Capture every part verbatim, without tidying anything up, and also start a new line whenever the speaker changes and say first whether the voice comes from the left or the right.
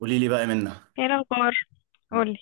right: قولي لي بقى منه.
left: ايه الاخبار؟
right: انا،
left: قولي.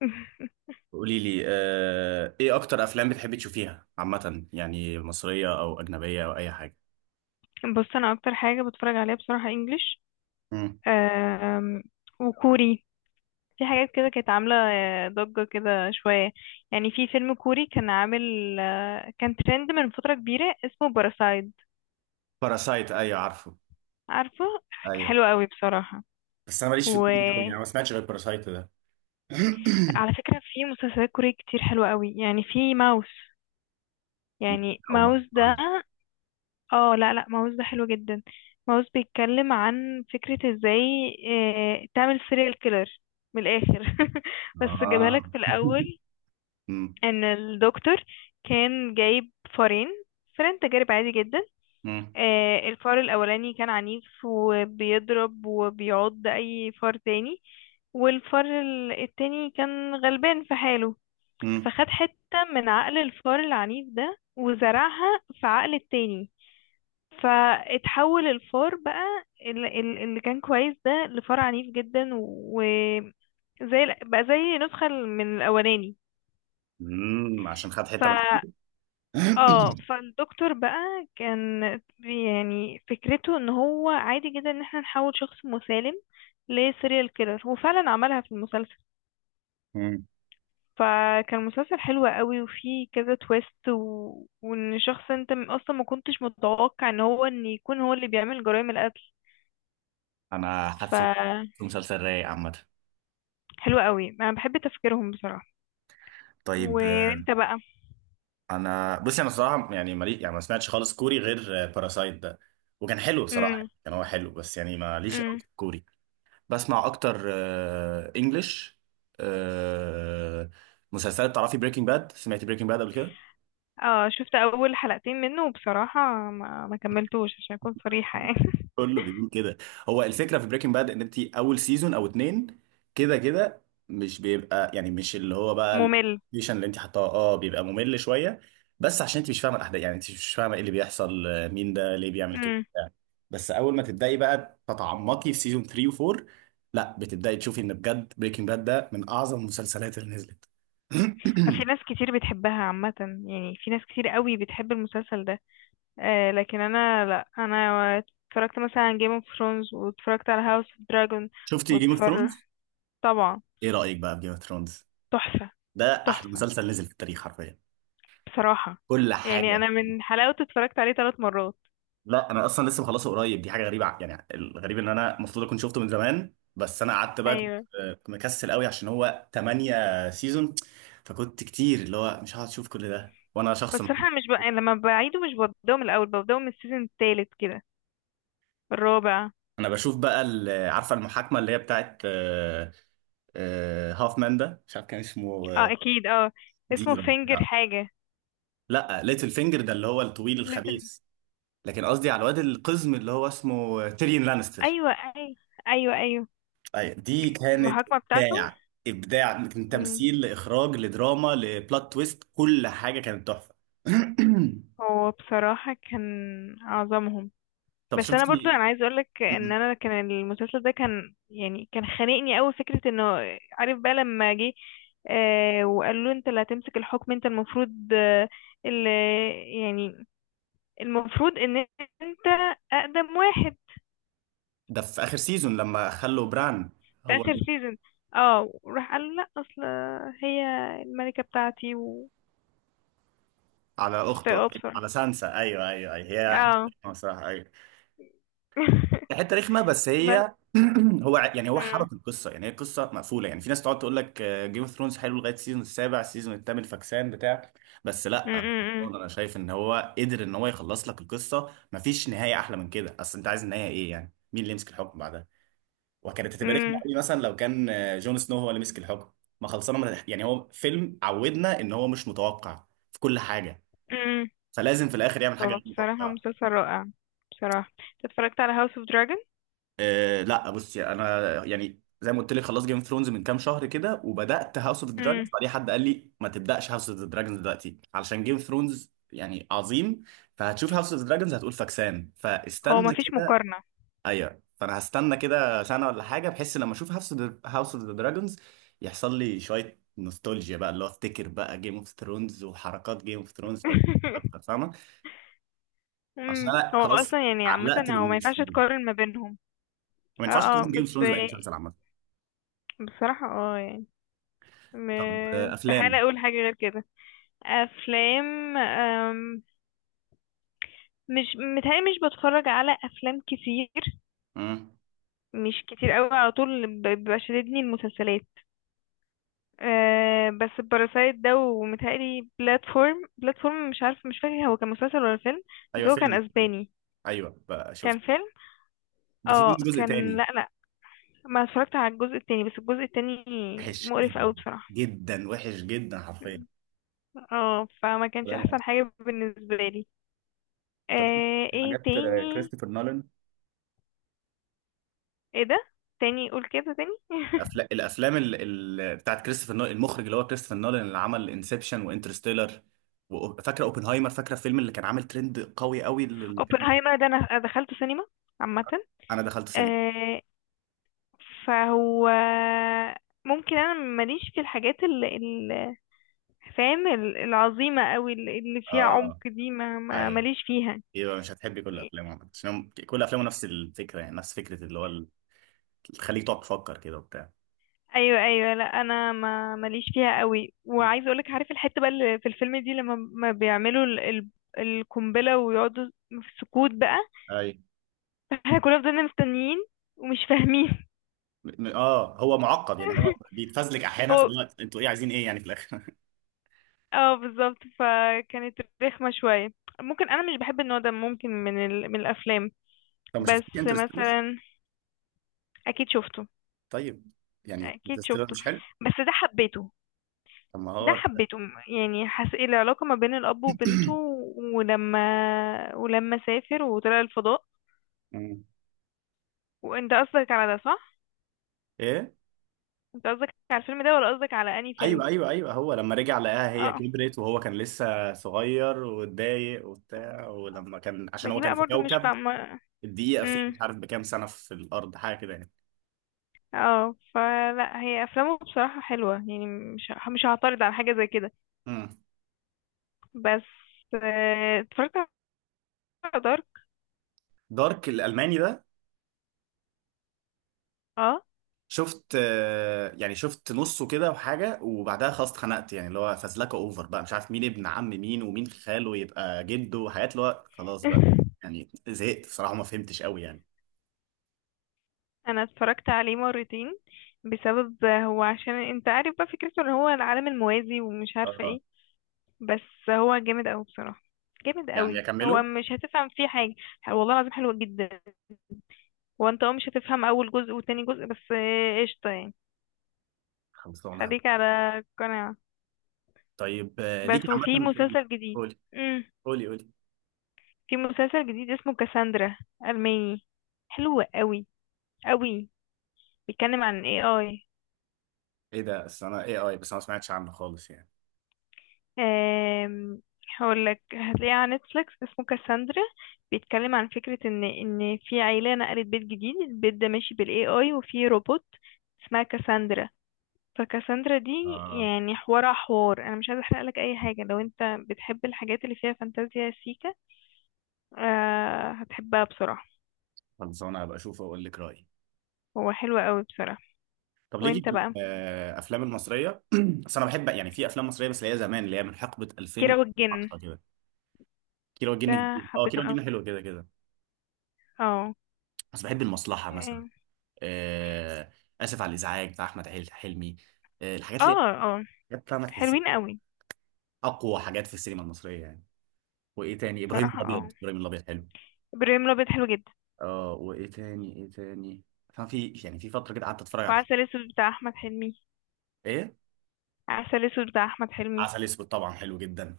right: قولي لي، آه... ايه اكتر افلام بتحبي تشوفيها عامه؟ يعني مصريه او اجنبيه او اي حاجه.
left: بص، انا اكتر حاجه بتفرج عليها بصراحه انجليش،
right: امم.
left: أم، وكوري. في حاجات كده كانت عامله آه، ضجه كده شويه. يعني في فيلم كوري كان عامل، آه، كان ترند من فتره كبيره اسمه باراسايد.
right: باراسايت، ايوه عارفه.
left: عارفه،
right: ايوه،
left: حلو قوي بصراحه.
right: بس انا ماليش في الكوري قوي
left: وعلى
right: يعني، ما سمعتش غير باراسايت ده.
left: فكره في مسلسلات كوري كتير حلوه قوي، يعني في ماوس. يعني
right: او ما
left: ماوس ده،
right: عنه.
left: اه لا لا، ماوس ده حلو جدا. ماوس بيتكلم عن فكرة ازاي آه، تعمل سيريال كيلر من الاخر. بس جابها
right: اه
left: لك في الاول،
right: امم.
left: ان الدكتور كان جايب فارين، فارين تجارب عادي جدا.
right: امم.
left: آه، الفار الاولاني كان عنيف وبيضرب وبيعض اي فار تاني، والفار ال- التاني كان غلبان في حاله.
right: امم.
left: فخد حتة من عقل الفار العنيف ده وزرعها في عقل التاني. فاتحول الفار بقى ال- ال- اللي كان كويس ده لفار عنيف جدا، وزي ال- بقى زي نسخة من الأولاني.
right: أمم، عشان خد
left: ف
right: حته من.
left: اه، فالدكتور بقى كان، بي- يعني فكرته ان هو عادي جدا ان احنا نحول شخص مسالم لسيريال كيلر، وفعلا عملها في المسلسل.
right: أمم،
left: فكان مسلسل حلو قوي وفيه كذا تويست، و... وان شخص انت م- اصلا ما كنتش متوقع ان هو ان يكون هو اللي بيعمل جرائم القتل.
right: انا
left: ف
right: حاسه مسلسل رايق عامه.
left: حلو قوي، انا بحب تفكيرهم بصراحة.
right: طيب.
left: وانت بقى؟
right: انا بصي، انا صراحه يعني مالي، يعني ما سمعتش خالص كوري غير باراسايت ده. وكان حلو بصراحه،
left: امم.
right: يعني كان هو حلو بس يعني ماليش قوي
left: امم.
right: في الكوري. بسمع اكتر انجلش مسلسلات. تعرفي بريكنج باد؟ سمعتي بريكنج باد قبل كده؟
left: اه شفت اول حلقتين منه، وبصراحة ما, ما كملتوش عشان اكون صريحة يعني.
right: كله بيقول كده. هو الفكره في بريكنج باد ان انت اول سيزون او اتنين كده كده مش بيبقى، يعني مش اللي هو بقى
left: ممل.
right: الفيشن اللي انت حطاه، اه بيبقى ممل شويه. بس عشان انت مش فاهمه الاحداث، يعني انت مش فاهمه ايه اللي بيحصل، آه، مين ده، ليه بيعمل كده،
left: امم.
right: بتاع. بس اول ما تبداي بقى تتعمقي في سيزون ثلاثة و4، لا بتبداي تشوفي ان بجد بريكنج باد ده من اعظم المسلسلات اللي نزلت.
left: في ناس كتير بتحبها عامة، يعني في ناس كتير قوي بتحب المسلسل ده. آه، لكن انا لا، انا اتفرجت مثلا على جيم اوف ثرونز، واتفرجت على هاوس اوف دراجون
right: شفتي جيم اوف
left: واتفر
right: ثرونز؟
left: طبعا.
right: ايه رايك بقى في جيم اوف ثرونز؟
left: تحفة.
right: ده احلى
left: تحفة
right: مسلسل نزل في التاريخ حرفيا.
left: بصراحة،
right: كل
left: يعني
right: حاجه.
left: انا من حلاوته اتفرجت عليه ثلاث مرات.
right: لا، انا اصلا لسه مخلصه قريب. دي حاجه غريبه، ع- يعني الغريب ان انا المفروض اكون شفته من زمان، بس انا قعدت بقى، كنت
left: ايوه.
right: كنت مكسل قوي عشان هو ثمانية سيزون، فكنت كتير اللي هو مش هقعد اشوف كل ده، وانا شخص
left: بس
right: م-
left: احنا مش بقى لما بعيده مش ببدأه من الاول، ببدأه من السيزون التالت كده، الرابع.
right: انا بشوف بقى ال- عارفه المحاكمه اللي هي بتاعت آه، آه، هافمان ده، مش عارف كان اسمه
left: اه
right: آه،
left: اكيد اه.
right: دي
left: اسمه
right: ولا
left: فينجر
right: بتاع.
left: حاجة.
right: لا ليتل فينجر ده اللي هو الطويل
left: ليتل.
right: الخبيث. لكن قصدي على الواد القزم اللي هو اسمه تيريون لانستر.
left: ايوه ايوه، ايوه ايوه،
right: ايوه، دي كانت
left: المحاكمة بتاعته.
right: ابداع. ابداع من
left: مم.
right: تمثيل لاخراج لدراما لبلوت تويست. كل حاجه كانت تحفه.
left: هو بصراحة كان اعظمهم.
right: طب
left: بس انا برضو
right: شفتي؟
left: انا عايز اقولك ان انا كان المسلسل ده كان يعني كان خانقني قوي فكرة انه، عارف بقى لما جه آه وقالوا له انت اللي هتمسك الحكم، انت المفروض آه اللي، يعني المفروض ان انت اقدم واحد.
right: ده في اخر سيزون لما خلوا بران
left: في
right: هو
left: اخر
right: اللي-
left: سيزون. اه وراح قال لا، اصل هي الملكة بتاعتي وكنتش
right: على اخته،
left: طايقاها بصراحة.
right: على سانسا. ايوه، ايوه، ايوه، هي
left: اه.
right: حته صراحه، حته رخمه، بس
left: بس.
right: هي. هو ع- يعني هو
left: مم.
right: حبك القصه، يعني هي قصه مقفوله. يعني في ناس تقعد تقول لك جيم اوف ثرونز حلو لغايه السيزون السابع، السيزون الثامن فكسان بتاع. بس
left: مم.
right: لا،
left: مم.
right: انا شايف ان هو قدر ان هو يخلص لك القصه. مفيش نهايه احلى من كده. اصل انت عايز النهايه ايه؟ يعني مين اللي يمسك الحكم بعدها؟ وكانت هتبقى رخمه
left: مم.
right: قوي مثلا لو كان آه، جون سنو هو اللي مسك الحكم. ما خلصنا من الح- يعني هو فيلم عودنا ان هو مش متوقع في كل حاجه،
left: مم.
right: فلازم في الاخر يعمل حاجه
left: هو
right: غير
left: بصراحة
right: متوقعه.
left: مسلسل رائع. بصراحة انت اتفرجت على هاوس اوف دراجون؟
right: آه لا بصي، انا يعني زي ما قلت لك خلاص جيم اوف ثرونز من كام شهر كده، وبدات هاوس اوف دراجونز.
left: مم.
right: بعدين حد قال لي ما تبداش هاوس اوف دراجونز دلوقتي علشان جيم اوف ثرونز يعني عظيم، فهتشوف هاوس اوف دراجونز هتقول فاكسان.
left: هو
right: فاستنى
left: مفيش
right: كده.
left: مقارنة.
right: ايوه فانا هستنى كده سنه ولا حاجه، بحس لما اشوف هاوس هاوس اوف دراجونز يحصل لي شويه نوستالجيا بقى، اللي هو افتكر بقى جيم اوف ثرونز وحركات جيم اوف ثرونز. طب اكتر فاهمه. عشان
left: مم.
right: انا
left: هو
right: خلاص
left: اصلا يعني عامة
right: علقت
left: هو ما ينفعش
right: بالممثلين،
left: تقارن ما بينهم.
right: ما
left: اه
right: ينفعش
left: اه.
right: اقارن جيم
left: بس
right: اوف ثرونز باي مسلسل عامه.
left: بصراحة اه، يعني م-
right: طب آه،
left: استحالة
right: افلام.
left: اقول حاجة غير كده. افلام. مش متهيألي مش بتفرج على افلام كتير،
right: امم.
left: مش كتير قوي على طول. ب- بيبقى شاددني المسلسلات. أه، بس باراسايت ده ومتهيألي بلاتفورم. بلاتفورم مش عارف، مش فاكر هو كان مسلسل ولا فيلم. بس
right: ايوه
left: هو كان
right: فيلم.
left: اسباني،
right: ايوه بقى
left: كان
right: شفت.
left: فيلم.
right: ده في منه
left: اه
right: جزء
left: كان،
right: تاني
left: لا لا، ما اتفرجت على الجزء التاني. بس الجزء التاني
right: وحش
left: مقرف
right: جدا.
left: قوي بصراحة.
right: جدا وحش جدا حرفيا
left: اه، فما كانش
right: يعني.
left: احسن حاجة بالنسبة لي.
right: طب
left: أه ايه
right: حاجات آه،
left: تاني؟
right: كريستوفر نولان.
left: ايه ده؟ تاني قول كده تاني.
right: الافلام، الافلام ال... ال... بتاعت كريستوفر نولان، المخرج اللي هو كريستوفر نولان اللي عمل انسبشن وانترستيلر، وفاكره اوبنهايمر، فاكره الفيلم اللي كان عامل ترند قوي قوي، اللي كان
left: اوبنهايمر ده انا دخلته سينما. عامة
right: انا دخلت سينما.
left: آه، فهو، ممكن انا ماليش في الحاجات اللي اللي- فاهم ال- العظيمه قوي اللي اللي فيها عمق
right: اه،
left: دي، ما ما-
right: ايوه،
left: ماليش فيها.
right: يبقى مش هتحبي كل افلامه عشان هم- كل افلامه نفس الفكره، يعني نفس فكره اللي هو ال- تخليك تقعد تفكر كده وبتاع.
left: ايوه ايوه. لا انا ما ماليش فيها قوي، وعايزه اقولك، عارف الحته بقى اللي في الفيلم دي لما ما بيعملوا ال- ال- القنبله ويقعدوا في سكوت بقى،
right: اي.
left: احنا كلنا فضلنا مستنيين ومش فاهمين.
right: م- اه هو معقد يعني. هو بيتفزلك احيانا في
left: هو
right: الوقت. انتوا ايه عايزين؟ ايه يعني في الاخر.
left: اه بالظبط، فكانت رخمه شويه. ممكن انا مش بحب النوع ده، ممكن من ال... من الافلام.
right: طب ما شفتيش
left: بس
right: انترستيلر؟
left: مثلا، اكيد شفته،
right: طيب، يعني
left: اكيد
right: انترستيلر
left: شفته،
right: مش حلو؟
left: بس ده حبيته.
right: طب ما
left: ده
right: هو.
left: حبيته يعني، حس العلاقة ما بين الاب وبنته، ولما ولما سافر وطلع الفضاء.
right: مم.
left: وانت قصدك على ده صح؟
right: ايه.
left: انت قصدك على الفيلم ده ولا قصدك على انهي فيلم؟
right: ايوه ايوه ايوه، هو لما رجع لقاها هي
left: اه،
right: كبرت وهو كان لسه صغير واتضايق وبتاع، ولما كان عشان
left: ما
right: هو
left: دي
right: كان
left: بقى
right: في
left: برضو مش
right: كوكب
left: فاهمة.
right: الدقيقه فيه
left: امم.
right: مش عارف بكام سنه في الارض، حاجه كده يعني.
left: اه فلا، هي افلامه بصراحة حلوة يعني، مش مش هعترض على حاجة زي كده.
right: مم.
left: بس آه، اتفرجت على دارك.
right: دارك الالماني ده؟
left: اه.
right: شفت آه، يعني شفت نصه كده وحاجة، وبعدها خلاص اتخنقت يعني. اللي هو فزلكة اوفر بقى، مش عارف مين ابن عم مين ومين خاله يبقى جده، وحاجات اللي هو خلاص بقى. يعني زهقت بصراحة، ما فهمتش قوي يعني.
left: انا اتفرجت عليه مرتين بسبب هو، عشان انت عارف بقى فكرته ان هو العالم الموازي ومش عارفه
right: اه
left: ايه. بس هو جامد قوي بصراحه، جامد
right: يعني
left: قوي. هو
right: اكمله.
left: مش هتفهم فيه حاجه، والله العظيم حلو جدا. وانت اه مش هتفهم اول جزء وتاني جزء، بس آه، قشطه يعني.
right: خلصانة.
left: خليك على قناعه.
right: طيب آه، ليكي
left: بس وفي
right: عامة في ال-
left: مسلسل جديد.
right: قولي.
left: امم.
right: قولي قولي
left: في مسلسل جديد اسمه كاساندرا، الماني، حلو قوي قوي. بيتكلم عن اي اي.
right: ايه ده؟ اصل انا اي اي، بس انا ما سمعتش عنه خالص يعني.
left: آم، هقولك هتلاقيه على نتفليكس، اسمه كاساندرا. بيتكلم عن فكرة ان ان في عيلة نقلت بيت جديد، البيت ده ماشي بالاي اي، وفي روبوت اسمها كاساندرا. فكاساندرا دي
right: اه
left: يعني، حوار حوار انا مش عايزة احرقلك اي حاجة. لو انت بتحب الحاجات اللي فيها فانتازيا سيكا، آه هتحبها بصراحة.
right: خلصانة، هبقى اشوفه واقول لك رأيي.
left: هو حلو قوي بصراحة.
right: طب ليكي
left: وانت
right: في
left: بقى؟
right: الافلام المصرية؟ بس انا بحب يعني في افلام مصرية بس اللي هي زمان، اللي هي من حقبة
left: كيرة والجن
right: ألفين وعشرة كده. كيلو الجن
left: ده
right: جديد. اه
left: حبيته
right: كيلو
left: قوي.
right: الجن حلو كده كده.
left: اه
right: بس بحب المصلحه مثلا. آه اسف على الازعاج بتاع احمد حل- حلمي. آه الحاجات
left: اه
right: اللي
left: اه.
right: حاجات فاهمه تحسها،
left: حلوين قوي
right: اقوى حاجات في السينما المصريه يعني. وايه تاني؟ ابراهيم
left: بصراحة.
right: الابيض.
left: اه.
right: ابراهيم الابيض حلو.
left: ابراهيم الابيض حلو جدا.
right: اه، وايه تاني؟ ايه تاني؟ فاهم في يعني في فتره كده قعدت اتفرج على حاجات.
left: وعسل اسود بتاع احمد حلمي.
right: ايه؟
left: عسل اسود بتاع احمد حلمي.
right: عسل اسود طبعا حلو جدا.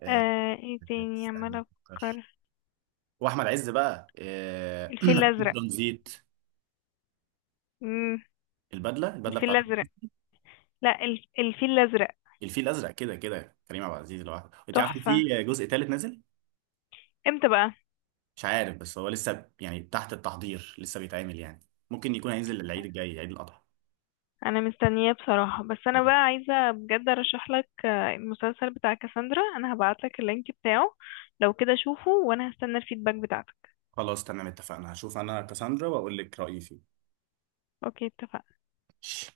right: آه
left: آه ايه تاني
right: استنى
left: عمالة
right: مفكرش.
left: افكر.
right: واحمد عز بقى آه،
left: الفيل الازرق.
right: ترانزيت.
left: امم.
right: البدله، البدله
left: الفيل
right: بتاعته.
left: الازرق. لا الف... الفيل الازرق
right: الفيل الازرق كده كده. كريم عبد العزيز لوحده. انت عارف إن
left: تحفة.
right: في جزء ثالث نازل؟
left: امتى بقى؟
right: مش عارف بس هو لسه يعني تحت التحضير، لسه بيتعمل يعني، ممكن يكون هينزل العيد الجاي، عيد الأضحى.
left: انا مستنية بصراحة. بس انا بقى عايزة بجد ارشح لك آه، المسلسل بتاع كاساندرا. انا هبعت لك اللينك بتاعه، لو كده شوفه، وانا هستنى الفيدباك بتاعتك.
right: خلاص تمام اتفقنا. هشوف انا كاساندرا واقول لك رأيي
left: اوكي، اتفقنا.
right: فيه.